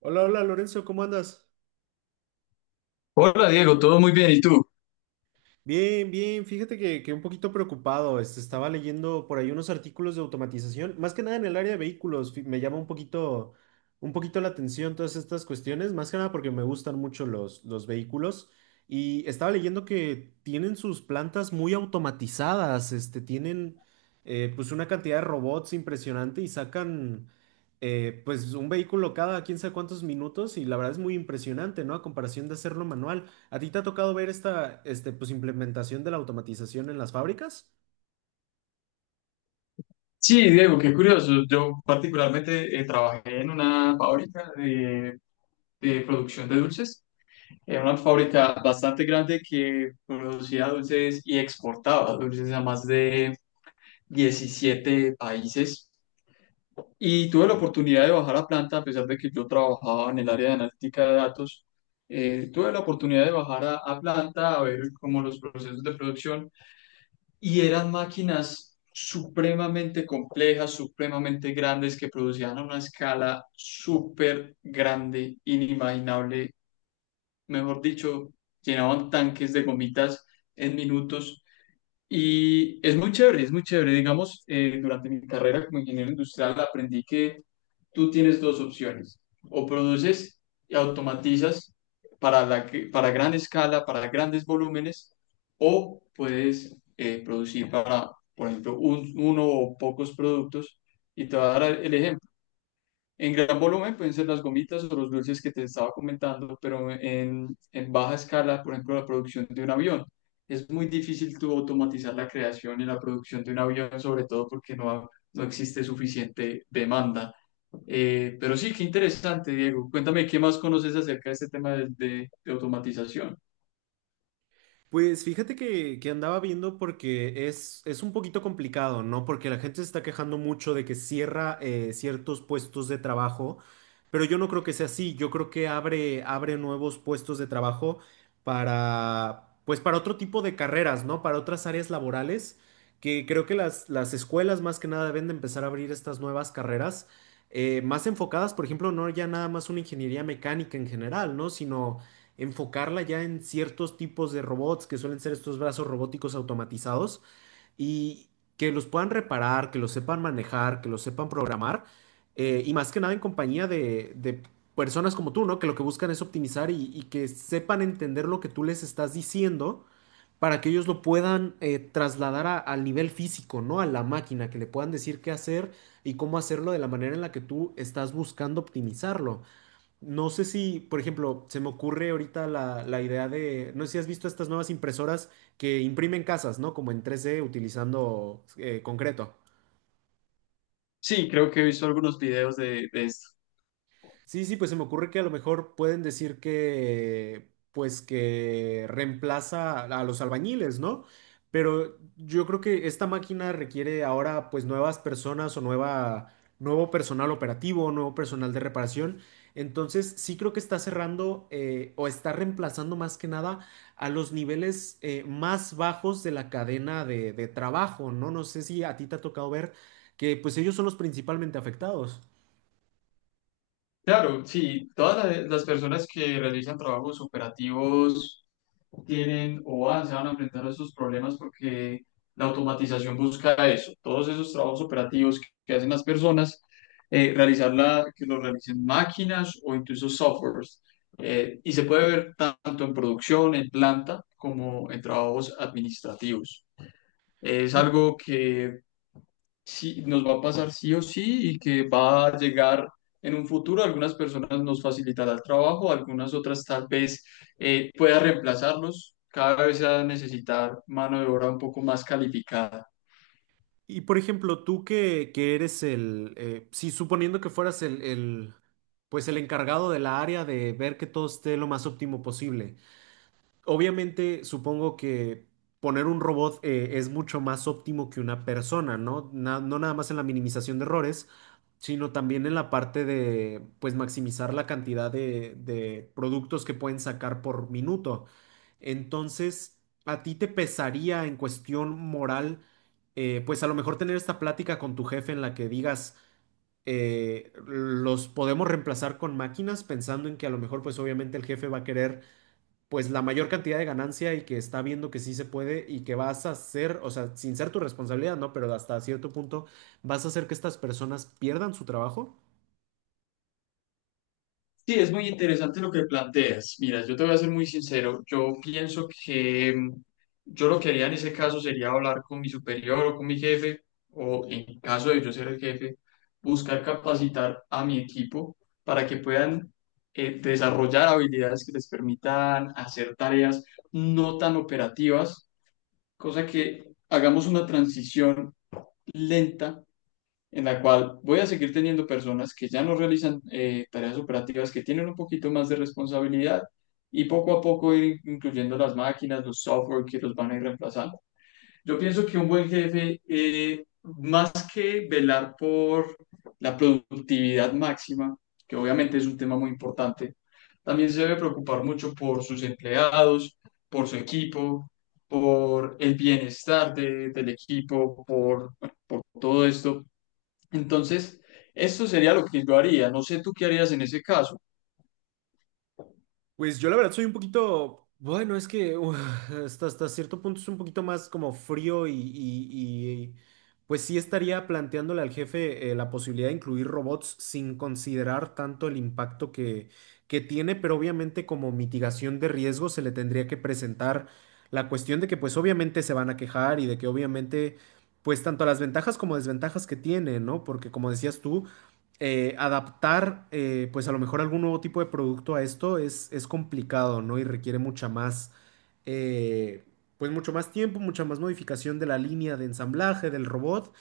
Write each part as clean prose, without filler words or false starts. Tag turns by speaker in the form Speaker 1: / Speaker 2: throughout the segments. Speaker 1: Hola, hola Lorenzo, ¿cómo andas?
Speaker 2: Hola Diego, todo muy bien. ¿Y tú?
Speaker 1: Bien, bien, fíjate que un poquito preocupado, estaba leyendo por ahí unos artículos de automatización, más que nada en el área de vehículos, me llama un poquito la atención todas estas cuestiones, más que nada porque me gustan mucho los vehículos y estaba leyendo que tienen sus plantas muy automatizadas, este, tienen pues una cantidad de robots impresionante y sacan pues un vehículo cada quién sabe cuántos minutos y la verdad es muy impresionante, ¿no? A comparación de hacerlo manual. ¿A ti te ha tocado ver esta, este, pues, implementación de la automatización en las fábricas?
Speaker 2: Sí, Diego, qué curioso. Yo particularmente trabajé en una fábrica de producción de dulces. Era una fábrica bastante grande que producía dulces y exportaba dulces a más de 17 países. Y tuve la oportunidad de bajar a planta, a pesar de que yo trabajaba en el área de analítica de datos. Tuve la oportunidad de bajar a planta a ver cómo los procesos de producción, y eran máquinas supremamente complejas, supremamente grandes, que producían a una escala súper grande, inimaginable. Mejor dicho, llenaban tanques de gomitas en minutos y es muy chévere, es muy chévere. Digamos, durante mi carrera como ingeniero industrial aprendí que tú tienes dos opciones. O produces y automatizas para, para gran escala, para grandes volúmenes, o puedes producir para, por ejemplo, uno o pocos productos. Y te voy a dar el ejemplo. En gran volumen pueden ser las gomitas o los dulces que te estaba comentando, pero en baja escala, por ejemplo, la producción de un avión. Es muy difícil tú automatizar la creación y la producción de un avión, sobre todo porque no, no existe suficiente demanda. Pero sí, qué interesante, Diego. Cuéntame, ¿qué más conoces acerca de este tema de automatización?
Speaker 1: Pues fíjate que andaba viendo porque es un poquito complicado, ¿no? Porque la gente se está quejando mucho de que cierra ciertos puestos de trabajo, pero yo no creo que sea así. Yo creo que abre nuevos puestos de trabajo para, pues para otro tipo de carreras, ¿no? Para otras áreas laborales, que creo que las escuelas más que nada deben de empezar a abrir estas nuevas carreras, más enfocadas, por ejemplo, no ya nada más una ingeniería mecánica en general, ¿no? Sino enfocarla ya en ciertos tipos de robots que suelen ser estos brazos robóticos automatizados y que los puedan reparar, que los sepan manejar, que los sepan programar, y más que nada en compañía de personas como tú, ¿no? Que lo que buscan es optimizar y que sepan entender lo que tú les estás diciendo para que ellos lo puedan, trasladar al nivel físico, ¿no? A la máquina, que le puedan decir qué hacer y cómo hacerlo de la manera en la que tú estás buscando optimizarlo. No sé si, por ejemplo, se me ocurre ahorita la idea de, no sé si has visto estas nuevas impresoras que imprimen casas, ¿no? Como en 3D utilizando concreto.
Speaker 2: Sí, creo que he visto algunos videos de esto.
Speaker 1: Sí, sí, pues se me ocurre que a lo mejor pueden decir que, pues que reemplaza a los albañiles, ¿no? Pero yo creo que esta máquina requiere ahora pues nuevas personas o nueva, nuevo personal operativo, nuevo personal de reparación. Entonces sí creo que está cerrando, o está reemplazando más que nada a los niveles más bajos de la cadena de trabajo, ¿no? No sé si a ti te ha tocado ver que pues ellos son los principalmente afectados.
Speaker 2: Claro, sí, las personas que realizan trabajos operativos tienen o van, se van a enfrentar a esos problemas porque la automatización busca eso, todos esos trabajos operativos que hacen las personas, realizarla, que lo realicen máquinas o incluso softwares. Y se puede ver tanto en producción, en planta, como en trabajos administrativos. Es
Speaker 1: Y
Speaker 2: algo que sí, nos va a pasar sí o sí y que va a llegar en un futuro. Algunas personas nos facilitará el trabajo, algunas otras tal vez pueda reemplazarnos. Cada vez se va a necesitar mano de obra un poco más calificada.
Speaker 1: Y por ejemplo, tú que eres el, sí, suponiendo que fueras el pues el encargado de la área de ver que todo esté lo más óptimo posible. Obviamente, supongo que poner un robot, es mucho más óptimo que una persona, ¿no? No nada más en la minimización de errores, sino también en la parte de, pues, maximizar la cantidad de productos que pueden sacar por minuto. Entonces, ¿a ti te pesaría en cuestión moral, pues a lo mejor tener esta plática con tu jefe en la que digas, los podemos reemplazar con máquinas, pensando en que a lo mejor, pues obviamente el jefe va a querer pues la mayor cantidad de ganancia y que está viendo que sí se puede y que vas a hacer, o sea, sin ser tu responsabilidad, ¿no? Pero hasta cierto punto vas a hacer que estas personas pierdan su trabajo.
Speaker 2: Sí, es muy interesante lo que planteas. Mira, yo te voy a ser muy sincero. Yo pienso que yo lo que haría en ese caso sería hablar con mi superior o con mi jefe, o en caso de yo ser el jefe, buscar capacitar a mi equipo para que puedan desarrollar habilidades que les permitan hacer tareas no tan operativas, cosa que hagamos una transición lenta en la cual voy a seguir teniendo personas que ya no realizan tareas operativas, que tienen un poquito más de responsabilidad, y poco a poco ir incluyendo las máquinas, los software que los van a ir reemplazando. Yo pienso que un buen jefe, más que velar por la productividad máxima, que obviamente es un tema muy importante, también se debe preocupar mucho por sus empleados, por su equipo, por el bienestar del equipo, por, bueno, por todo esto. Entonces, esto sería lo que yo haría. No sé tú qué harías en ese caso.
Speaker 1: Pues yo la verdad soy un poquito, bueno, es que uf, hasta, hasta cierto punto es un poquito más como frío y, pues sí estaría planteándole al jefe, la posibilidad de incluir robots sin considerar tanto el impacto que tiene, pero obviamente como mitigación de riesgo se le tendría que presentar la cuestión de que pues obviamente se van a quejar y de que obviamente pues tanto las ventajas como desventajas que tiene, ¿no? Porque como decías tú, adaptar, pues a lo mejor algún nuevo tipo de producto a esto es complicado, ¿no? Y requiere mucha más, eh, pues mucho más tiempo, mucha más modificación de la línea de ensamblaje del robot,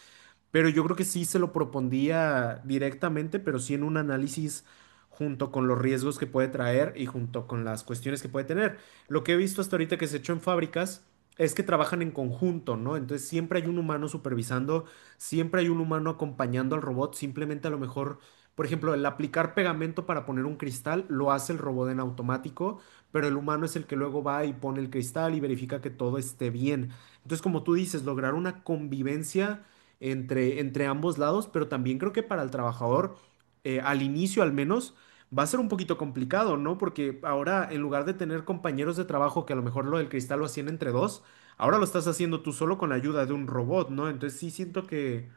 Speaker 1: pero yo creo que sí se lo propondría directamente, pero sí en un análisis junto con los riesgos que puede traer y junto con las cuestiones que puede tener. Lo que he visto hasta ahorita que se ha hecho en fábricas es que trabajan en conjunto, ¿no? Entonces siempre hay un humano supervisando, siempre hay un humano acompañando al robot, simplemente a lo mejor, por ejemplo, el aplicar pegamento para poner un cristal lo hace el robot en automático, pero el humano es el que luego va y pone el cristal y verifica que todo esté bien. Entonces, como tú dices, lograr una convivencia entre ambos lados, pero también creo que para el trabajador, al inicio al menos, va a ser un poquito complicado, ¿no? Porque ahora, en lugar de tener compañeros de trabajo que a lo mejor lo del cristal lo hacían entre dos, ahora lo estás haciendo tú solo con la ayuda de un robot, ¿no? Entonces sí siento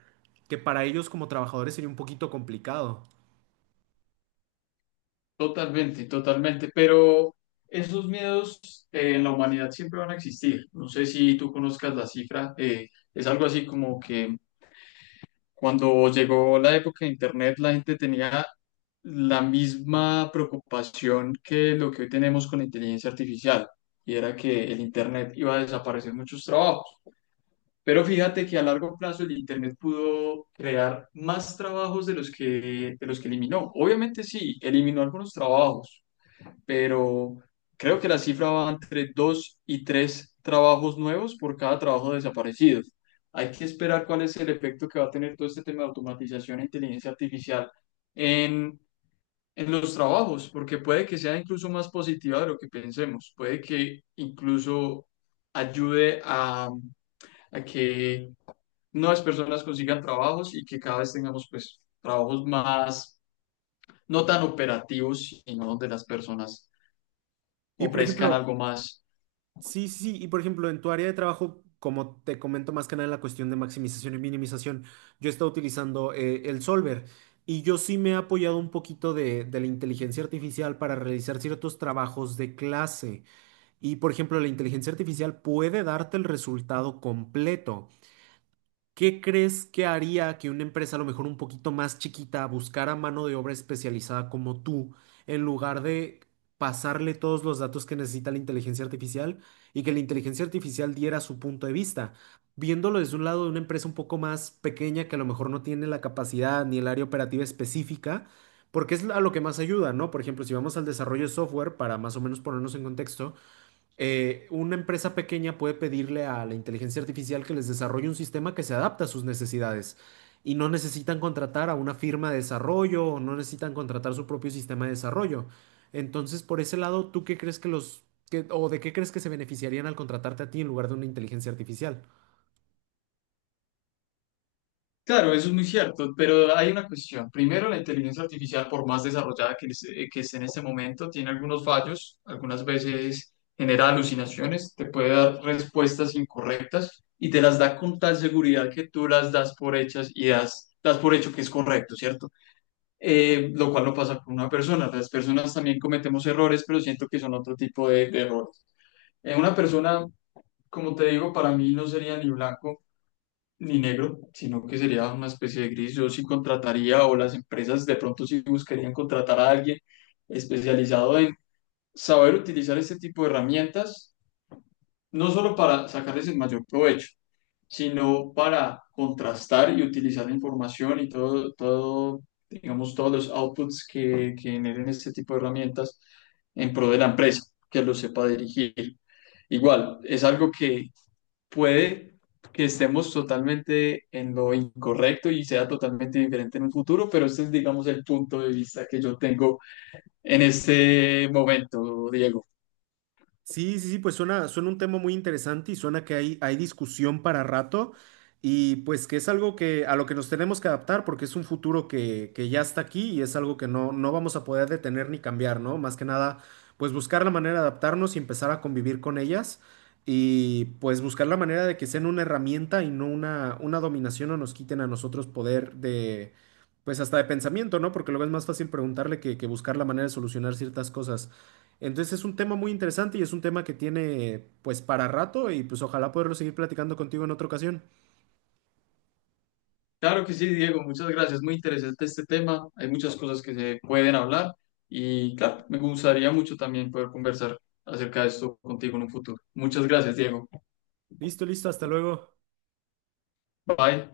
Speaker 1: que para ellos como trabajadores sería un poquito complicado.
Speaker 2: Totalmente, totalmente. Pero esos miedos, en la humanidad siempre van a existir. No sé si tú conozcas la cifra. Es algo así como que cuando llegó la época de Internet, la gente tenía la misma preocupación que lo que hoy tenemos con la inteligencia artificial. Y era que el Internet iba a desaparecer muchos trabajos. Pero fíjate que a largo plazo el Internet pudo crear más trabajos de los que eliminó. Obviamente sí, eliminó algunos trabajos, pero creo que la cifra va entre dos y tres trabajos nuevos por cada trabajo desaparecido. Hay que esperar cuál es el efecto que va a tener todo este tema de automatización e inteligencia artificial en, en los trabajos, porque puede que sea incluso más positiva de lo que pensemos, puede que incluso ayude a que nuevas personas consigan trabajos y que cada vez tengamos pues trabajos más, no tan operativos, sino donde las personas
Speaker 1: Y por
Speaker 2: ofrezcan
Speaker 1: ejemplo,
Speaker 2: algo más.
Speaker 1: Sí, sí, sí. Y por ejemplo, en tu área de trabajo, como te comento más que nada en la cuestión de maximización y minimización, yo he estado utilizando, el Solver y yo sí me he apoyado un poquito de la inteligencia artificial para realizar ciertos trabajos de clase. Y por ejemplo, la inteligencia artificial puede darte el resultado completo. ¿Qué crees que haría que una empresa a lo mejor un poquito más chiquita buscara mano de obra especializada como tú, en lugar de pasarle todos los datos que necesita la inteligencia artificial y que la inteligencia artificial diera su punto de vista? Viéndolo desde un lado de una empresa un poco más pequeña que a lo mejor no tiene la capacidad ni el área operativa específica, porque es a lo que más ayuda, ¿no? Por ejemplo, si vamos al desarrollo de software, para más o menos ponernos en contexto, una empresa pequeña puede pedirle a la inteligencia artificial que les desarrolle un sistema que se adapte a sus necesidades y no necesitan contratar a una firma de desarrollo o no necesitan contratar su propio sistema de desarrollo. Entonces, por ese lado, ¿tú qué crees que o de qué crees que se beneficiarían al contratarte a ti en lugar de una inteligencia artificial?
Speaker 2: Claro, eso es muy cierto, pero hay una cuestión. Primero, la inteligencia artificial, por más desarrollada que esté en este momento, tiene algunos fallos, algunas veces genera alucinaciones, te puede dar respuestas incorrectas y te las da con tal seguridad que tú las das por hechas y das por hecho que es correcto, ¿cierto? Lo cual no pasa con una persona. Las personas también cometemos errores, pero siento que son otro tipo de errores. Una persona, como te digo, para mí no sería ni blanco ni negro, sino que sería una especie de gris. Yo sí contrataría, o las empresas de pronto sí buscarían contratar a alguien especializado en saber utilizar este tipo de herramientas no solo para sacarles el mayor provecho, sino para contrastar y utilizar la información y todo, todo, digamos, todos los outputs que generen este tipo de herramientas en pro de la empresa, que lo sepa dirigir. Igual, es algo que puede que estemos totalmente en lo incorrecto y sea totalmente diferente en un futuro, pero este es, digamos, el punto de vista que yo tengo en este momento, Diego.
Speaker 1: Sí, sí, sí, pues suena, suena un tema muy interesante y suena que hay discusión para rato y pues que es algo que a lo que nos tenemos que adaptar porque es un futuro que ya está aquí y es algo que no, no vamos a poder detener ni cambiar, ¿no? Más que nada, pues buscar la manera de adaptarnos y empezar a convivir con ellas y pues buscar la manera de que sean una herramienta y no una, una dominación o nos quiten a nosotros poder de, pues hasta de pensamiento, ¿no? Porque luego es más fácil preguntarle que buscar la manera de solucionar ciertas cosas. Entonces es un tema muy interesante y es un tema que tiene pues para rato y pues ojalá poderlo seguir platicando contigo en otra ocasión.
Speaker 2: Claro que sí, Diego, muchas gracias. Muy interesante este tema. Hay muchas cosas que se pueden hablar y claro, me gustaría mucho también poder conversar acerca de esto contigo en un futuro. Muchas gracias, Diego.
Speaker 1: Listo, listo, hasta luego.
Speaker 2: Bye.